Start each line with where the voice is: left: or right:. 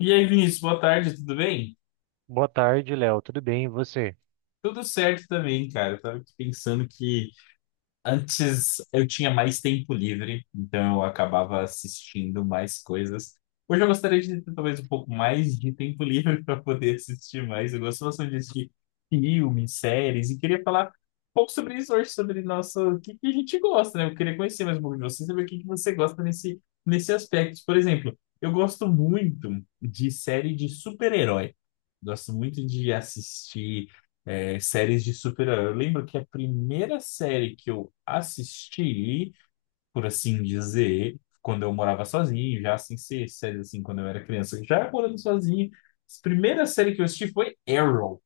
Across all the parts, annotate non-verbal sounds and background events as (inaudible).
left: E aí, Vinícius, boa tarde, tudo bem?
right: Boa tarde, Léo. Tudo bem, e você?
left: Tudo certo também, cara. Eu tava aqui pensando que antes eu tinha mais tempo livre, então eu acabava assistindo mais coisas. Hoje eu gostaria de ter talvez um pouco mais de tempo livre (laughs) para poder assistir mais. Eu gosto bastante de assistir filmes, séries, e queria falar um pouco sobre isso hoje, sobre nossa, o que que a gente gosta, né? Eu queria conhecer mais um pouco de você, saber o que que você gosta nesse aspecto. Por exemplo, eu gosto muito de série de super-herói. Gosto muito de assistir séries de super-herói. Eu lembro que a primeira série que eu assisti, por assim dizer, quando eu morava sozinho, já sem ser séries assim, quando eu era criança, já morando sozinho, a primeira série que eu assisti foi Arrow,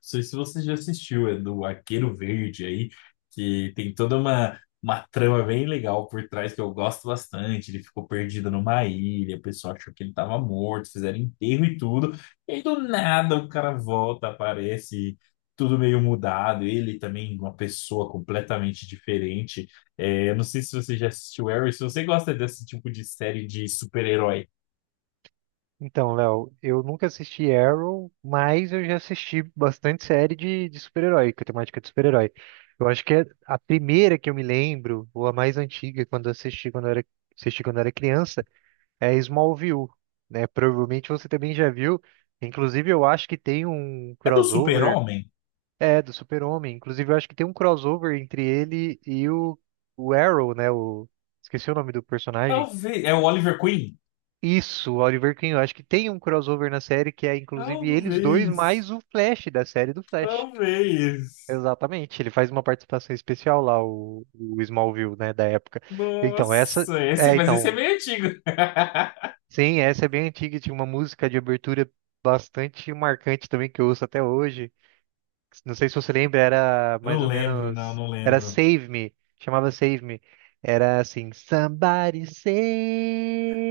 left: sei se você já assistiu, é do Arqueiro Verde aí, que tem toda uma trama bem legal por trás que eu gosto bastante. Ele ficou perdido numa ilha, o pessoal achou que ele estava morto, fizeram enterro e tudo. E aí do nada o cara volta, aparece tudo meio mudado. Ele também, uma pessoa completamente diferente. É, eu não sei se você já assistiu Arrow, se você gosta desse tipo de série de super-herói.
right: Então, Léo, eu nunca assisti Arrow, mas eu já assisti bastante série de super-herói, com temática de super-herói. Eu acho que é a primeira que eu me lembro, ou a mais antiga, quando eu assisti quando eu era, assisti quando eu era criança, é Smallville, né? Provavelmente você também já viu. Inclusive, eu acho que tem um
left: É do
right: crossover,
left: Super-Homem?
right: é, do Super-Homem. Inclusive, eu acho que tem um crossover entre ele e o Arrow, né? Esqueci o nome do personagem.
left: Talvez. É o Oliver Queen?
right: Isso, o Oliver Queen, eu acho que tem um crossover na série que é inclusive eles dois
left: Talvez.
right: mais o Flash da série do Flash.
left: Talvez.
right: Exatamente, ele faz uma participação especial lá, o Smallville, né, da época. Então,
left: Nossa, esse, mas esse é meio antigo. (laughs)
right: sim, essa é bem antiga, e tinha uma música de abertura bastante marcante também que eu ouço até hoje. Não sei se você lembra, era mais
left: Não
right: ou
left: lembro, não,
right: menos,
left: não
right: era
left: lembro.
right: Save Me, chamava Save Me. Era assim, Somebody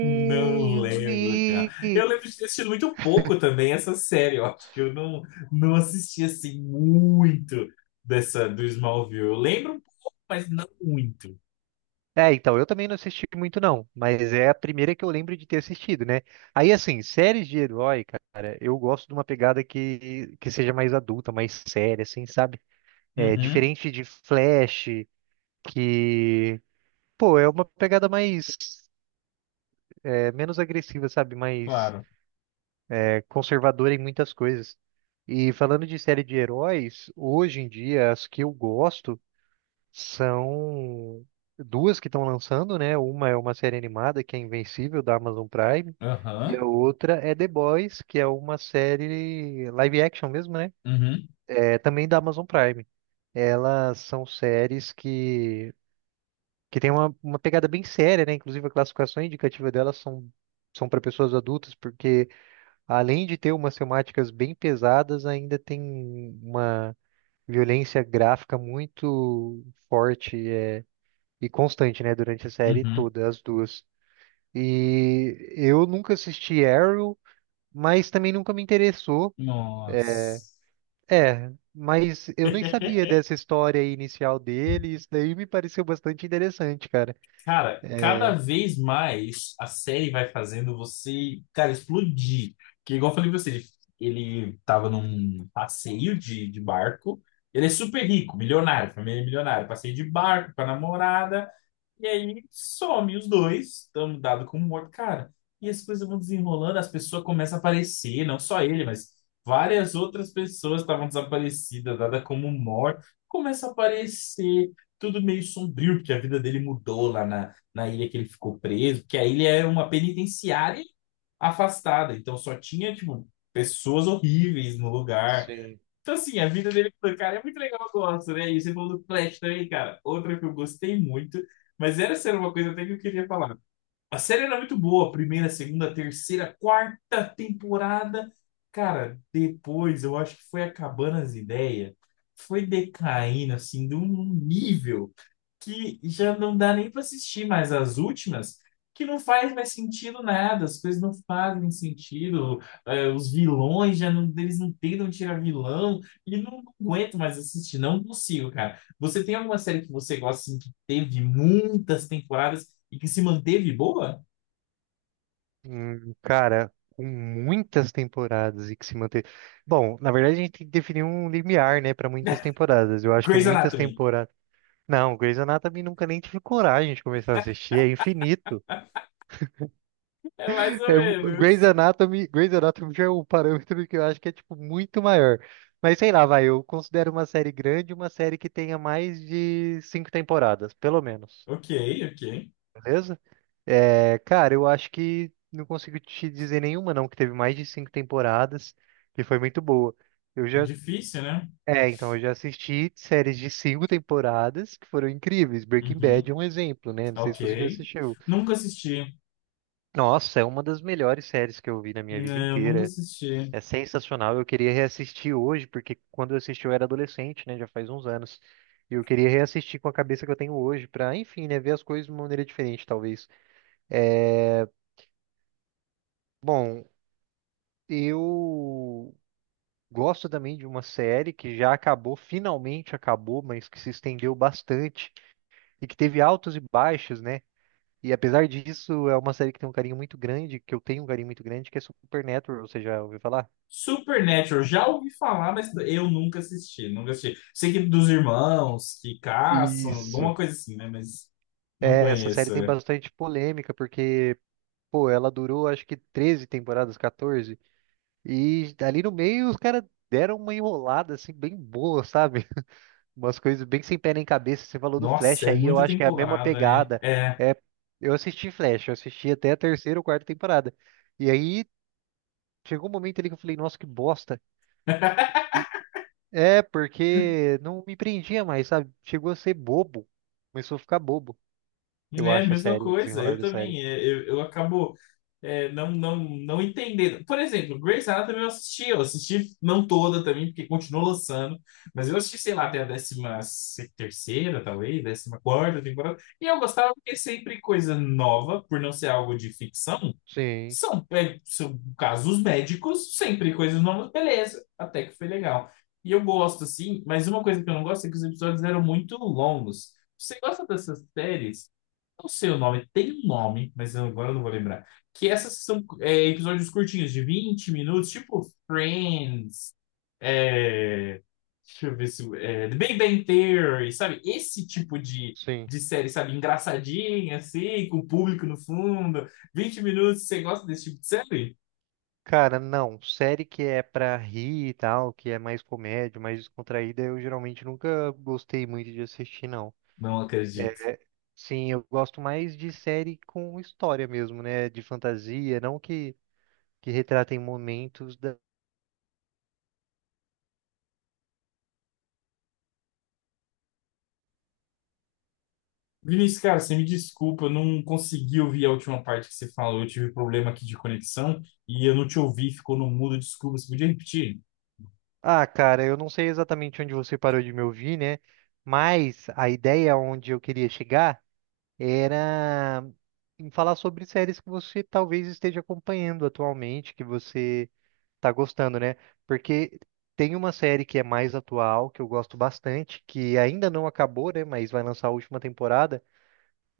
left: Não lembro, cara.
right: me.
left: Eu lembro de ter assistido muito pouco também essa série. Eu acho que eu não, não assisti assim muito dessa do Smallville. Eu lembro um pouco, mas não muito.
right: É, então, eu também não assisti muito não, mas é a primeira que eu lembro de ter assistido, né? Aí, assim, séries de herói, cara, eu gosto de uma pegada que seja mais adulta, mais séria, assim, sabe? É,
left: Uhum,
right: diferente de Flash, que, pô, é uma pegada mais, menos agressiva, sabe? Mais,
left: claro.
right: conservadora em muitas coisas. E falando de série de heróis, hoje em dia, as que eu gosto são duas que estão lançando, né? Uma é uma série animada que é Invencível da Amazon Prime, e
left: Aham,
right: a outra é The Boys, que é uma série live action mesmo, né?
left: uhum,
right: É também da Amazon Prime. Elas são séries que tem uma pegada bem séria, né? Inclusive a classificação indicativa delas são para pessoas adultas, porque além de ter umas temáticas bem pesadas, ainda tem uma violência gráfica muito forte, e constante, né? Durante a série
left: uhum,
right: toda, as duas. E eu nunca assisti Arrow, mas também nunca me interessou. É,
left: nossa.
right: mas eu nem
left: (laughs)
right: sabia dessa história inicial dele, e isso daí me pareceu bastante interessante, cara.
left: Cara, cada
right: É,
left: vez mais a série vai fazendo você, cara, explodir. Que igual eu falei pra você, ele tava num passeio de barco. Ele é super rico, milionário, família milionária. Passeio de barco com a namorada. E aí some os dois, estamos dado como morto, cara. E as coisas vão desenrolando, as pessoas começam a aparecer, não só ele, mas várias outras pessoas estavam desaparecidas, dada como morta, começa a aparecer, tudo meio sombrio, porque a vida dele mudou lá na ilha que ele ficou preso, que a ilha era uma penitenciária afastada, então só tinha, tipo, pessoas horríveis no lugar.
right: sim.
left: Então, assim, a vida dele com o cara é muito legal, eu gosto, né? E você falou do Flash também, cara. Outra que eu gostei muito, mas era sério uma coisa até que eu queria falar. A série era muito boa, primeira, segunda, terceira, quarta temporada. Cara, depois eu acho que foi acabando as ideias, foi decaindo, assim, de um nível que já não dá nem para assistir mais as últimas, que não faz mais sentido nada, as coisas não fazem sentido, os vilões já não, eles não tentam tirar vilão, e não, não aguento mais assistir, não consigo, cara. Você tem alguma série que você gosta, assim, que teve muitas temporadas e que se manteve boa?
right: Hum, cara, com muitas temporadas e que se manter. Bom, na verdade a gente tem que definir um limiar, né, para muitas temporadas. Eu
left: (laughs)
right: acho que
left: Grey's
right: muitas
left: Anatomy.
right: temporadas. Não, Grey's Anatomy nunca nem tive coragem de começar a assistir, é infinito.
left: É mais ou
right: É, o Grey's
left: menos.
right: Anatomy, Grey's Anatomy já é um parâmetro que eu acho que é tipo muito maior. Mas sei lá, vai, eu considero uma série grande uma série que tenha mais de cinco temporadas, pelo menos.
left: Ok, ok.
right: Beleza? É, cara, eu acho que não consigo te dizer nenhuma, não, que teve mais de cinco temporadas, que foi muito boa. Eu já,
left: Difícil, né?
right: eu já assisti séries de cinco temporadas que foram incríveis. Breaking Bad
left: Uhum.
right: é um exemplo, né? Não sei
left: Ok.
right: se você já assistiu.
left: Nunca assisti.
right: Nossa, é uma das melhores séries que eu vi na minha vida
left: Não, eu nunca
right: inteira.
left: assisti.
right: É sensacional. Eu queria reassistir hoje, porque quando eu assisti eu era adolescente, né? Já faz uns anos. E eu queria reassistir com a cabeça que eu tenho hoje, pra, enfim, né? Ver as coisas de uma maneira diferente, talvez. Bom, eu gosto também de uma série que já acabou, finalmente acabou, mas que se estendeu bastante e que teve altos e baixos, né? E apesar disso, é uma série que tem um carinho muito grande, que eu tenho um carinho muito grande, que é Supernatural. Você já ouviu falar?
left: Supernatural, já ouvi falar, mas eu nunca assisti, nunca assisti. Sei que dos irmãos que caçam, alguma
right: Isso.
left: coisa assim, né? Mas não
right: É, essa série
left: conheço.
right: tem
left: É.
right: bastante polêmica, porque, pô, ela durou acho que 13 temporadas, 14. E ali no meio os caras deram uma enrolada assim bem boa, sabe? (laughs) Umas coisas bem sem pé nem cabeça. Você falou do
left: Nossa,
right: Flash
left: é
right: aí, eu
left: muita
right: acho que é a mesma
left: temporada, né?
right: pegada.
left: É,
right: É, eu assisti Flash, eu assisti até a terceira ou quarta temporada. E aí chegou um momento ali que eu falei, nossa, que bosta. E porque não me prendia mais, sabe? Chegou a ser bobo. Começou a ficar bobo, eu
left: né?
right: acho, a
left: Mesma
right: série, o
left: coisa,
right: desenrolar
left: eu
right: da série.
left: também. Eu acabo não, não entendendo. Por exemplo, Grey's Anatomy eu assisti não toda também, porque continua lançando, mas eu assisti, sei lá, até a 13ª, talvez, 14ª temporada, e eu gostava porque é sempre coisa nova, por não ser algo de ficção.
right: Sim,
left: São casos médicos, sempre coisas novas, beleza, até que foi legal. E eu gosto, assim, mas uma coisa que eu não gosto é que os episódios eram muito longos. Você gosta dessas séries, não sei o nome, tem um nome, mas eu agora não vou lembrar. Que essas são episódios curtinhos, de 20 minutos, tipo Friends, é, deixa eu ver se. É, The Big Bang Theory, sabe? Esse tipo de,
right: sim.
left: de série, sabe? Engraçadinha, assim, com o público no fundo. 20 minutos, você gosta desse tipo de série?
right: Cara, não. Série que é pra rir e tal, que é mais comédia, mais descontraída, eu geralmente nunca gostei muito de assistir, não.
left: Não acredito.
right: É, sim, eu gosto mais de série com história mesmo, né? De fantasia, não que retratem momentos da.
left: Vinícius, cara, você me desculpa, eu não consegui ouvir a última parte que você falou. Eu tive problema aqui de conexão e eu não te ouvi, ficou no mudo. Desculpa, você podia repetir?
right: Ah, cara, eu não sei exatamente onde você parou de me ouvir, né? Mas a ideia onde eu queria chegar era em falar sobre séries que você talvez esteja acompanhando atualmente, que você tá gostando, né? Porque tem uma série que é mais atual, que eu gosto bastante, que ainda não acabou, né? Mas vai lançar a última temporada.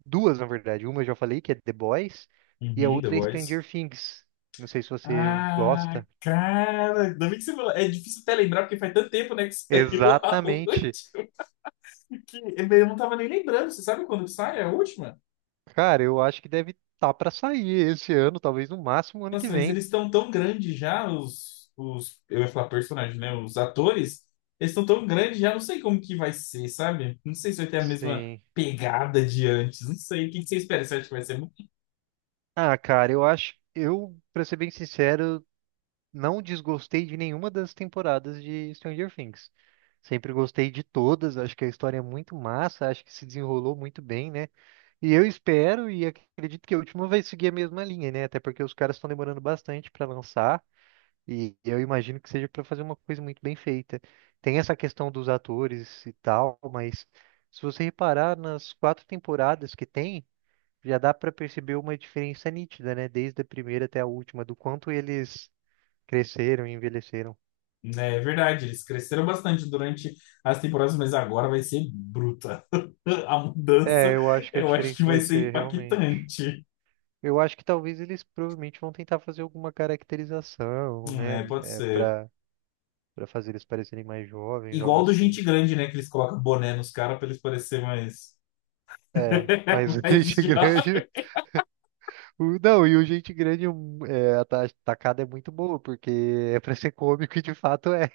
right: Duas, na verdade. Uma eu já falei, que é The Boys, e a
left: Uhum, The
right: outra é
left: Voice.
right: Stranger Things. Não sei se você
left: Ah,
right: gosta.
left: cara, ainda bem que você falou. É difícil até lembrar, porque faz tanto tempo, né, que (laughs) saiu a última.
right: Exatamente.
left: Que eu não tava nem lembrando. Você sabe quando que sai a última?
right: Cara, eu acho que deve estar pra sair esse ano, talvez no máximo ano que
left: Nossa, mas
right: vem.
left: eles estão tão grandes já, eu ia falar personagens, né? Os atores. Eles estão tão grandes já, não sei como que vai ser, sabe? Não sei se vai ter a mesma
right: Sim.
left: pegada de antes. Não sei. O que que você espera? Você acha que vai ser...
right: Ah, cara, eu acho, pra ser bem sincero, não desgostei de nenhuma das temporadas de Stranger Things. Sempre gostei de todas, acho que a história é muito massa, acho que se desenrolou muito bem, né? E eu espero e acredito que a última vai seguir a mesma linha, né? Até porque os caras estão demorando bastante para lançar e eu imagino que seja para fazer uma coisa muito bem feita. Tem essa questão dos atores e tal, mas se você reparar nas quatro temporadas que tem, já dá para perceber uma diferença nítida, né? Desde a primeira até a última, do quanto eles cresceram e envelheceram.
left: É verdade, eles cresceram bastante durante as temporadas, mas agora vai ser bruta. (laughs) A
right: É,
left: mudança,
right: eu acho que a
left: eu acho que
right: diferença
left: vai
right: vai
left: ser
right: ser realmente.
left: impactante.
right: Eu acho que talvez eles provavelmente vão tentar fazer alguma caracterização, né?
left: É, pode
right: É,
left: ser.
right: pra, fazer eles parecerem mais jovens, algo
left: Igual do
right: assim.
left: Gente Grande, né? Que eles colocam boné nos caras pra eles parecerem mais.
right: É, mas o
left: (laughs)
right: (laughs)
left: Mais
right: gente
left: jovens.
right: grande. Não, e o gente grande, a tacada é muito boa, porque é pra ser cômico e de fato é.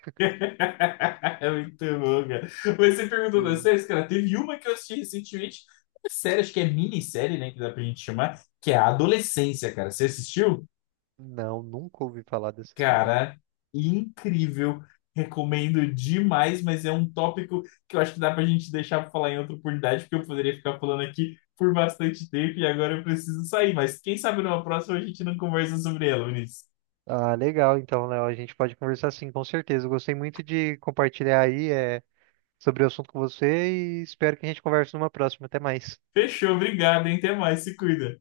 left: (laughs) É muito bom, cara. Mas você perguntou das
right: Sim.
left: séries, cara, teve uma que eu assisti recentemente, uma série, acho que é minissérie, né? Que dá pra gente chamar, que é a Adolescência, cara. Você assistiu?
right: Não, nunca ouvi falar dessa série.
left: Cara, incrível. Recomendo demais, mas é um tópico que eu acho que dá pra gente deixar pra falar em outra oportunidade, porque eu poderia ficar falando aqui por bastante tempo e agora eu preciso sair. Mas quem sabe numa próxima a gente não conversa sobre ela, Vinícius.
right: Ah, legal, então, Léo, a gente pode conversar sim, com certeza. Eu gostei muito de compartilhar aí, sobre o assunto com você e espero que a gente converse numa próxima. Até mais.
left: Fechou, obrigado, hein? Até mais, se cuida.